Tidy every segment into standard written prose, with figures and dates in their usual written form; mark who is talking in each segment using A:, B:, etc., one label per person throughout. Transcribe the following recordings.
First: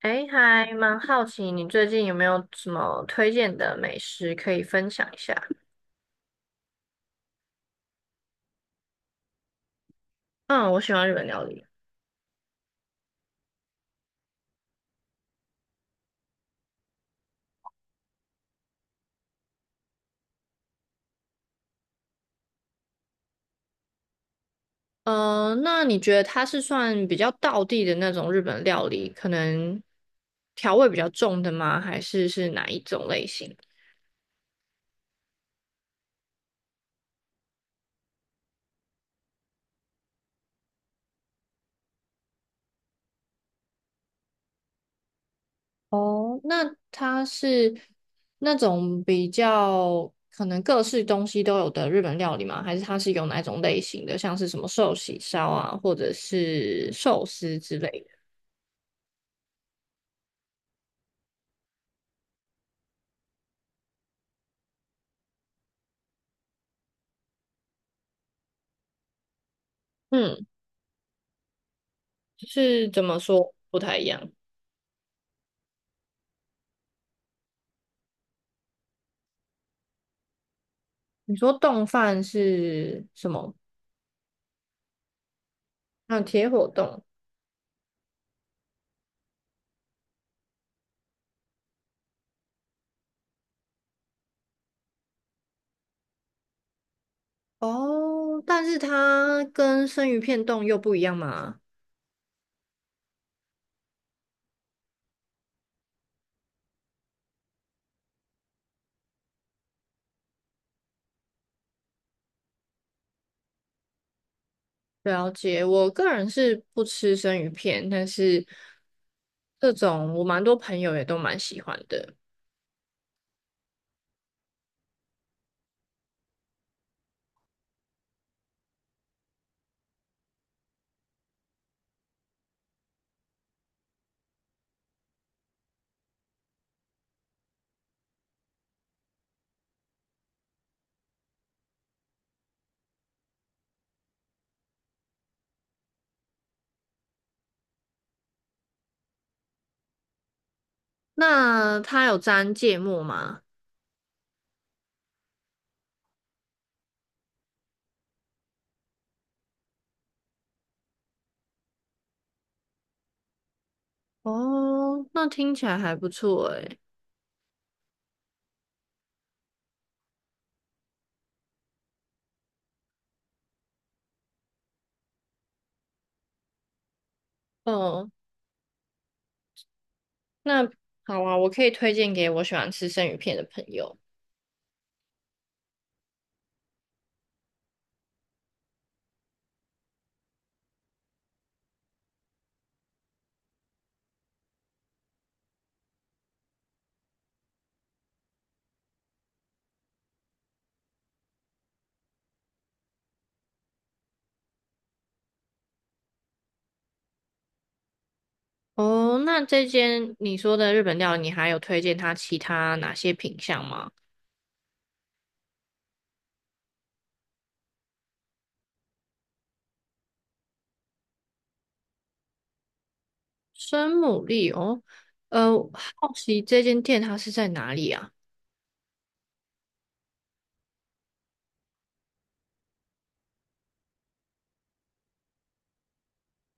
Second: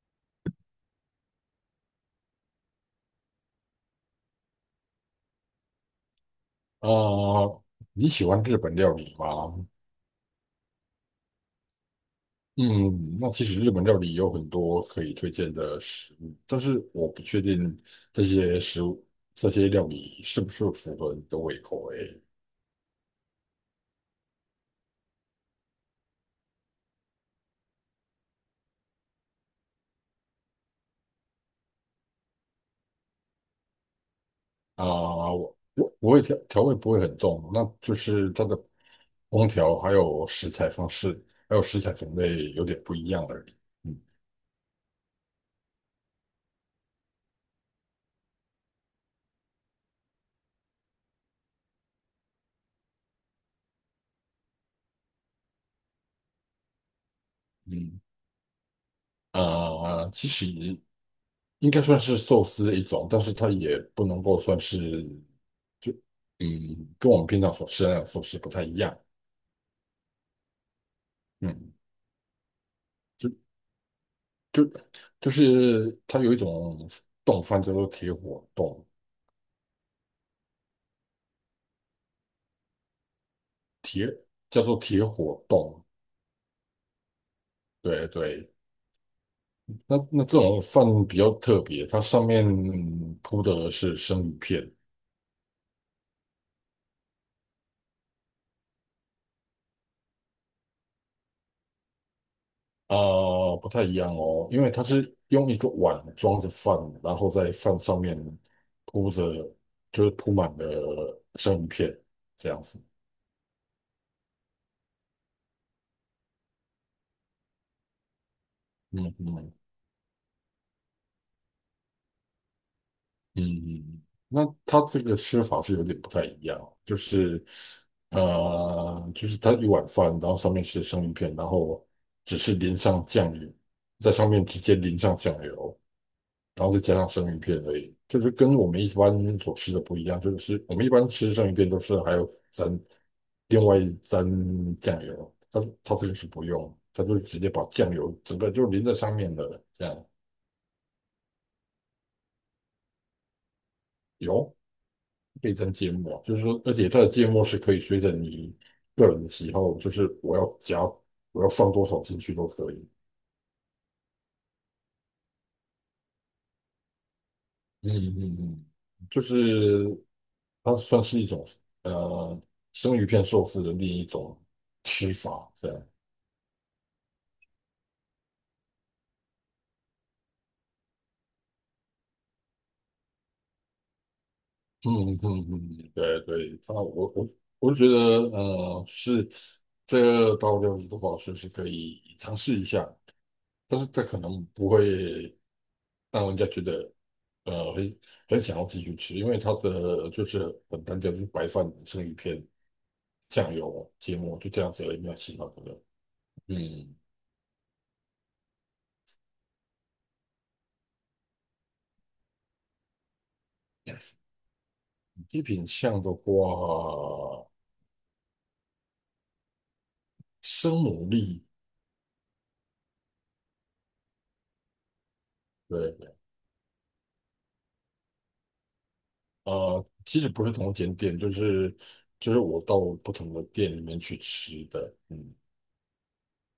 A: 哎，还蛮好奇你最近有没有什么推荐的美食可以分享一下？
B: 啊，你喜欢日本料理吗？
A: 嗯，我喜欢日本料理。
B: 嗯，那其实日本料理有很多可以推荐的食物，但是我不确定这些食物、这些料理是不是符合你的胃口诶。
A: 嗯，那你觉得它是算比较道地的那种日本料理，可能调味比较重的吗？还是是哪一种类型？
B: 啊、我也调味不会很重，那就是它的烹调还有食材方式，还有食材种类有点不一样而已。嗯
A: 哦，那它是那种比较可能各式东西都有的日本料理吗？还是它是有哪一种类型的，像是什么寿喜烧啊，或者是寿司之类
B: 嗯，
A: 的？
B: 其实应该算是寿司的一种，但是它也不能够算是，就嗯，跟我们平常所吃的那种寿司不太一样。
A: 嗯。
B: 嗯，
A: 就是怎么
B: 就
A: 说不太一样？
B: 就就是它有一种冻饭叫做铁火冻，
A: 你说冻饭是什么？
B: 叫做铁火冻。
A: 嗯，铁火冻，
B: 对对，那这种饭比较特别，它上面铺的是生鱼片。
A: 哦，但是它跟生鱼片冻又不一样嘛？
B: 啊，不太一样哦，因为它是用一个碗装着饭，然后在饭上面铺着，就是铺满了生鱼片这样子。
A: 了解。我个人是不吃生鱼片，但是
B: 嗯嗯
A: 这种我蛮多朋友也都蛮喜欢的。
B: 嗯，那它这个吃法是有点不太一样哦，就是就是它一碗饭，然后上面是生鱼片，然后只是淋上酱油，在上面直接淋上酱油，然后再加上生鱼片而已，就是跟我们一般所吃的不一样，就是我们一般吃生鱼片都是还有沾另外沾酱油，它这个是不用，它就直接把酱油整个就淋在上面的，这样
A: 那它有沾芥末吗？
B: 有可以沾芥末。就是说，而且它的芥末是可以随着你个人的喜好，就是我要放多少进去都可以。
A: 哦，那听起来还不错诶。
B: 嗯嗯嗯，就是它算是一种呃生鱼片寿司的另一种吃法，这样。
A: 哦，那好啊，我可以推荐给我喜欢吃生鱼片的朋友。
B: 嗯嗯嗯，对对，它我就觉得是这个道料理的话，是是可以尝试一下，但是这可能不会让人家觉得很很想要继续吃，因为它的就是很单调，就是白饭、生鱼片、酱油、芥末，就这样子而已，没有其他的了。嗯。
A: 哦，那这间你说的日本料理，你还有推荐它其他哪些品相吗？
B: 一品项的话，生牡蛎，
A: 生牡蛎哦，呃，
B: 对。
A: 好奇这间店它是在哪里啊？
B: 其实不是同一间店，就是就是我到不同的店里面去吃的，嗯。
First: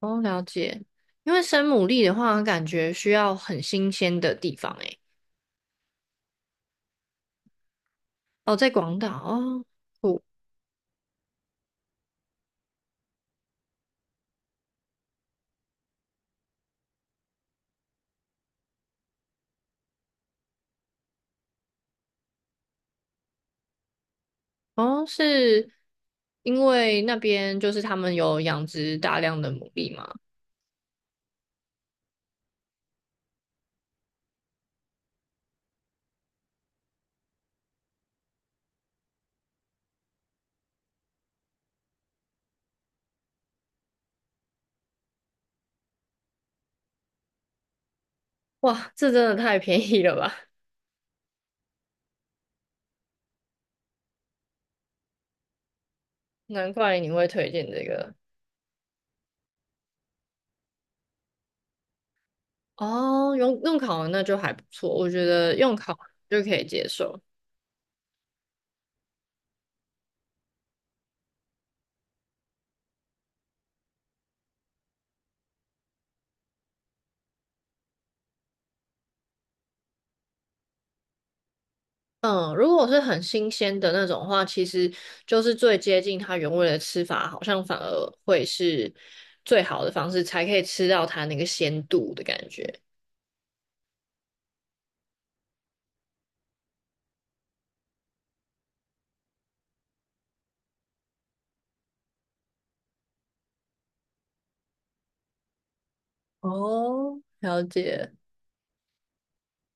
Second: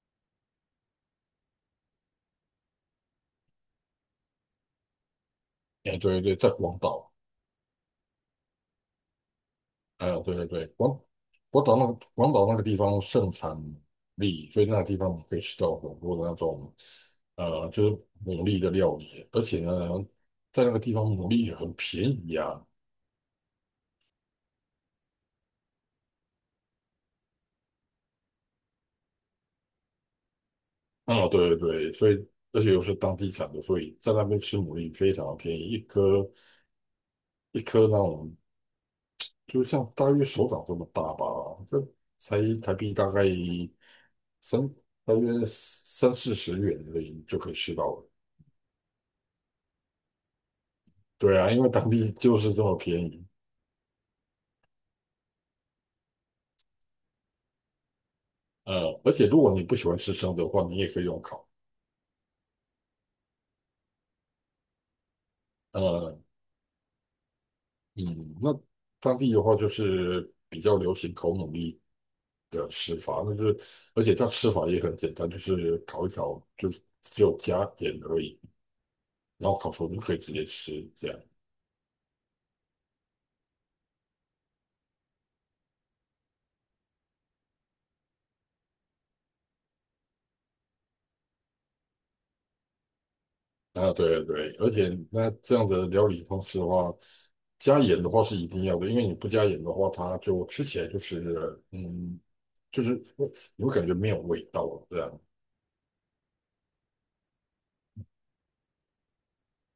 A: 哦，了解。因为生牡蛎的话，感觉需要很新鲜的地方诶。
B: 哎，对对，在广岛，
A: 哦，在广岛哦，
B: 还有
A: 不，
B: 对对对，广岛那个地方盛产牡蛎，所以那个地方可以吃到很多的那种，就是牡蛎的料理，而且呢，在那个地方牡蛎也很便宜啊。
A: 哦，是因为那边就是他们有养殖大量的牡蛎吗？
B: 哦，对对对，所以而且又是当地产的，所以在那边吃牡蛎非常便宜，一颗那种，就像大约手掌这么大吧，这才台币大概三大约三四十元而已就可以吃到了。
A: 哇，这真的太便宜了吧！
B: 对啊，因为当地就是这么便宜。
A: 难怪你会推荐这个。
B: 而且如果你不喜欢吃生的话，你也可以用烤。
A: 哦，用烤的那就还不错，我觉得用烤
B: 呃，
A: 就可以接受。
B: 嗯，那当地的话就是比较流行烤牡蛎的吃法，那就是而且它吃法也很简单，就是烤一烤，就是只有加盐而已，然后烤熟就可以直接吃这样。
A: 嗯，如果是很新鲜的那种话，其实就是最接近它原味的吃法，好像反而会是最好的方式，才可以吃到它那个鲜度的感觉。
B: 啊，对对，而且那这样的料理方式的话，加盐的话是一定要的，因为你不加盐的话，它就吃起来就是就是会你会感觉没有味道这样。
A: 哦，了解。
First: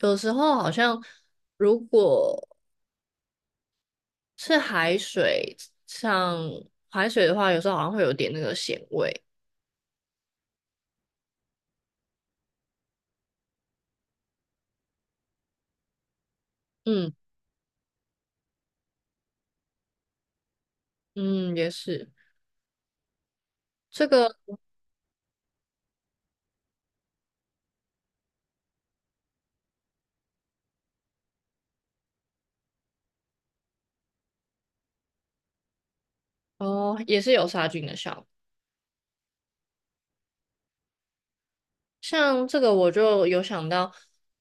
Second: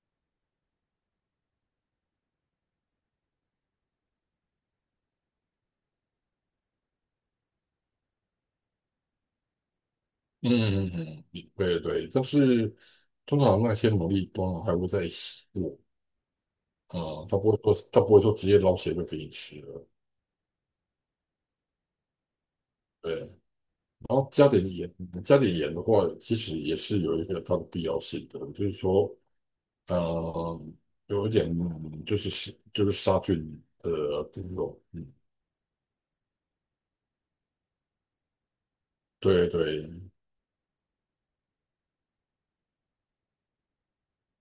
A: 有时候好像如果是海水，像海水的话，有时候好像会有点那个咸味。
B: 嗯嗯嗯，嗯对对，但是通常那些牡蛎通常还会再洗过，
A: 嗯
B: 嗯，它不会说直接捞起来就给你吃了。
A: 嗯，也是
B: 对。
A: 这
B: 然后
A: 个
B: 加点盐，加点盐的话，其实也是有一个它的必要性的。就是说，呃，有一点就是杀菌的作用，嗯，
A: 哦，也是有杀菌的效果。
B: 对对，
A: 像这个我就有想到，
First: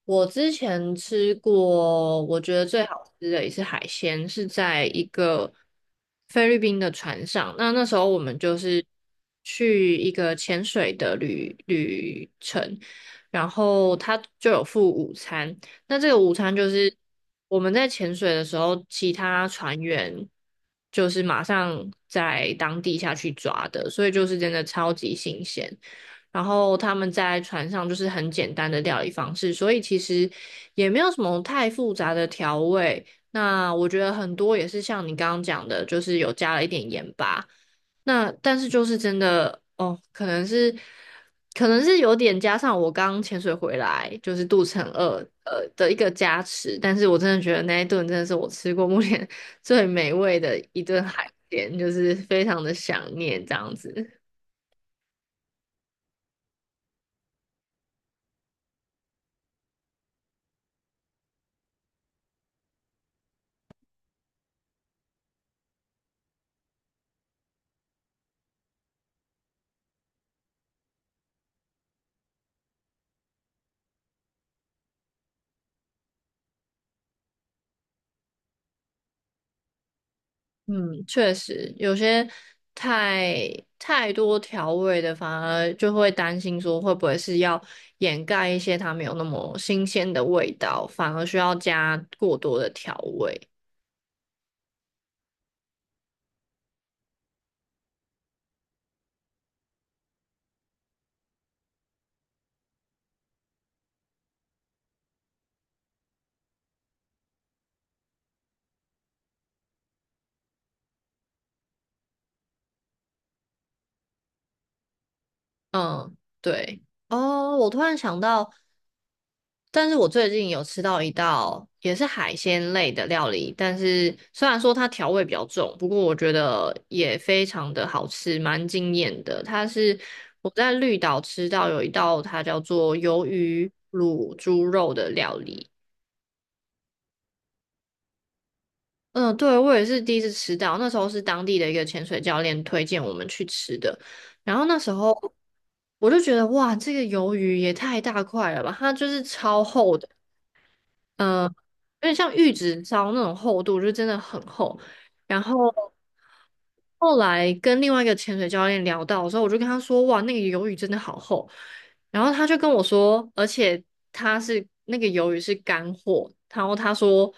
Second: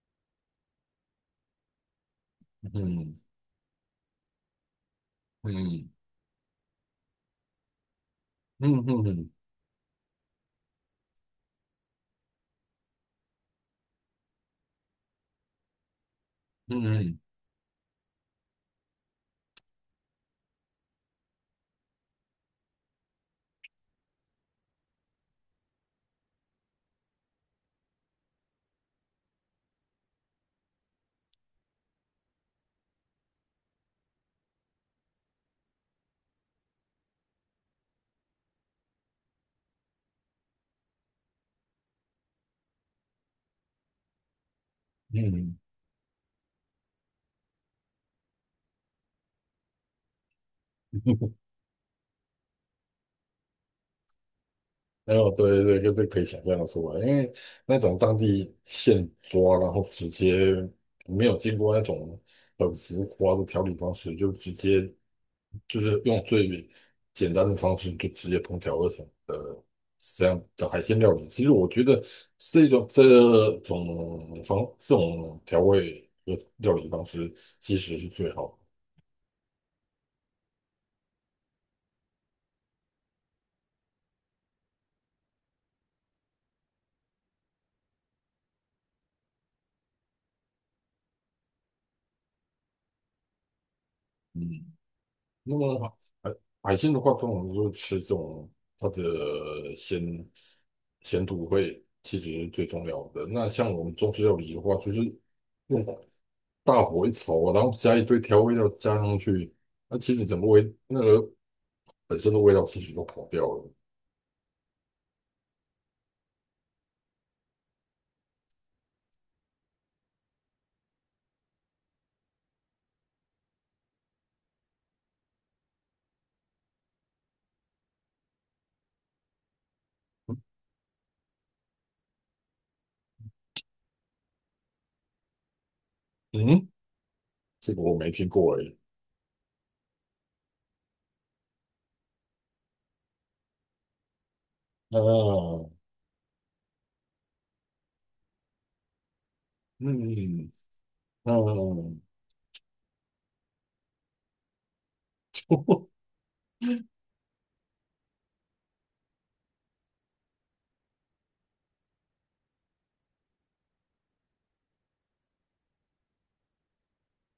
A: 我之前吃过，我觉得最好
B: 嗯
A: 吃的一次海鲜是在一个
B: 嗯
A: 菲律宾的船上。那那时候我们就
B: 嗯
A: 是
B: 嗯嗯
A: 去一个潜水的旅程，然后他就有附午餐。那这个午餐就是
B: 嗯
A: 我们在潜水的时候，其他船员就是马上在当地下去抓的，所以就是真的超级新鲜。然后他们在船上就是很简单的料理方式，所以其实也没有什么太复杂的调味。那我觉得很多也是像你刚刚讲的，就是有加了一点盐巴。那但是就是真的哦，可能是有点加上我刚潜水回来，就是肚子很饿
B: 嗯嗯。
A: 的一个加持。但是我真的觉得那一顿真的是我吃过目前 最美味的一顿海鲜，就是非常的想念这样子。
B: 没有，对对，就是可以想象的出来，因为那种当地现抓，然后直接没有经过那种很浮夸的调理方式，就直接就是用最简单的方式就直接烹调而成。是这样的海鲜料理，其实我觉得这种这这种调味的料理方式其实是最好的。
A: 嗯，确实，有些太太多调味的，反而就会担心说会不会是要掩盖一些它没有那么新鲜的味道，反而需要加过多的调味。
B: 嗯，那么海海鲜的话，通常就是吃这种它的鲜鲜度会其实是最重要的。那像我们中式料理的话，就是用大火一炒，然后加一堆调味料加上去，那其实整个味那个本身的味道其实都跑掉了。
A: 嗯，对。哦，我突然想到，但是我最近有吃到一道也是海鲜类的料理，但是虽然说它调味比较重，不过我觉得也非常的好吃，蛮惊艳的。它是我在绿岛吃到有一道它叫做鱿鱼卤猪肉的料理。
B: 嗯，这个我没听过诶。
A: 嗯，对，我也是第一次吃到，那时候是当地的一个潜水教练推荐我们去吃的，然后那时候
B: 啊
A: 我就觉得哇，这个鱿鱼也太大块了吧，它就是超厚的。
B: 嗯嗯，
A: 有点像 玉子烧那种厚度，就真的很厚。然后后来跟另外一个潜水教练聊到的时候，我就跟他说：“哇，那个鱿鱼真的好厚。”然后他就跟我说，而且他是那个鱿鱼是干货，然后他说，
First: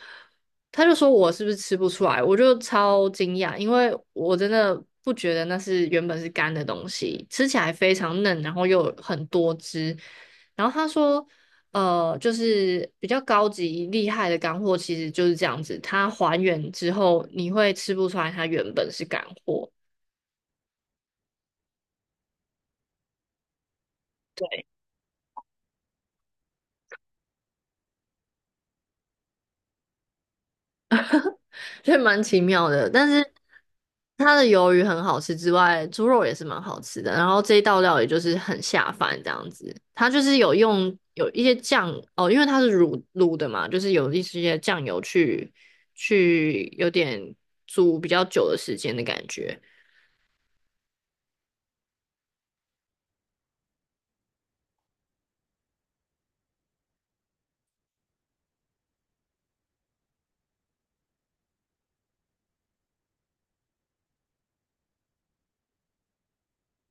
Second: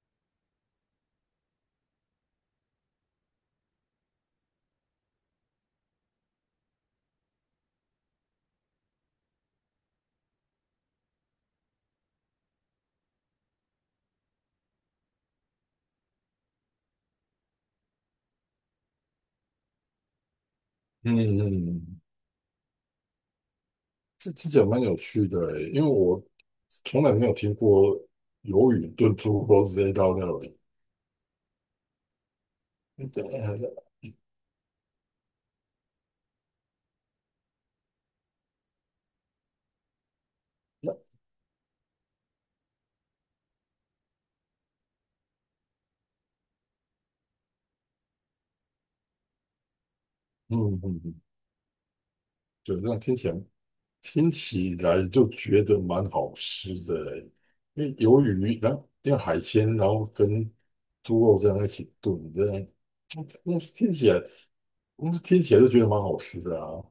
A: 他就说我是不是吃不出来？我就超惊讶，因为我真的不觉得那是原本是干的东西，吃起来非常嫩，然后又有很多汁。然后他说，就是比较高级厉害的干货，其实就是这样子，它还原之后，你会吃不出来它原本是干货，
B: 嗯，这这
A: 对，
B: 讲蛮有趣的欸，因为我从来没有听过鱿鱼炖猪肉这一道料理。
A: 所以蛮奇妙的。但是它的鱿鱼很好吃之外，猪肉也是蛮好吃的。然后这一道料也就是很下饭这样子，它就是有
B: 那
A: 用有一些酱哦，因为它是卤的嘛，就是有一些酱油去有点煮比较久的时间的感觉。
B: 嗯嗯，嗯对，那听起来就觉得蛮好吃的欸，因为鱿鱼，然后因为海鲜，然后跟猪肉这样一起炖，这样。嗯，那听起来，嗯，听起来就觉得蛮好吃的啊。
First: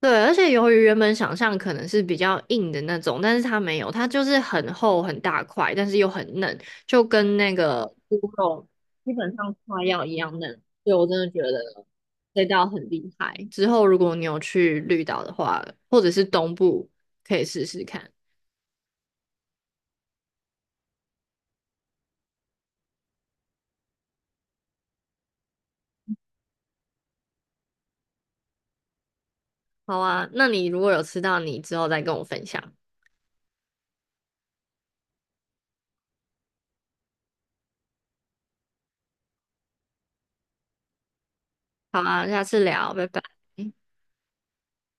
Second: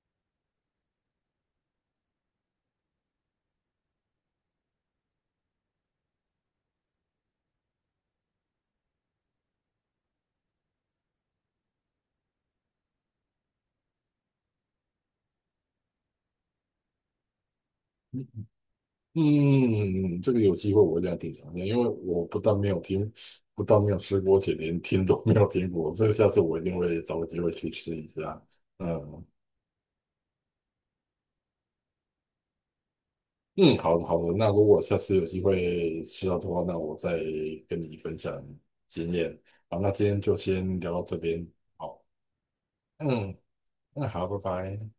A: 对，而且由于原本想象可能是比较硬的那种，但是它没有，它就是很厚很大块，但是又很嫩，就跟那个猪肉基本上快要一样嫩。所以我真的觉得这道很厉害。之后如果你有去绿岛的话，或者是东部，可以试试看。
B: 嗯，这个有机会我一定要品尝一下，因为我不但没有听，不但没有吃过，且连听都没有听过。这个下次我一定会找个机会去吃一下。嗯
A: 好啊，那你如果有吃到，你之后再跟我分享。
B: 嗯，好的好的，那如果下次有机会吃到的话，那我再跟你分享经验。好，那今天就先聊到这边。
A: 好
B: 好，
A: 啊，下次聊，拜拜。
B: 嗯，那好，拜拜。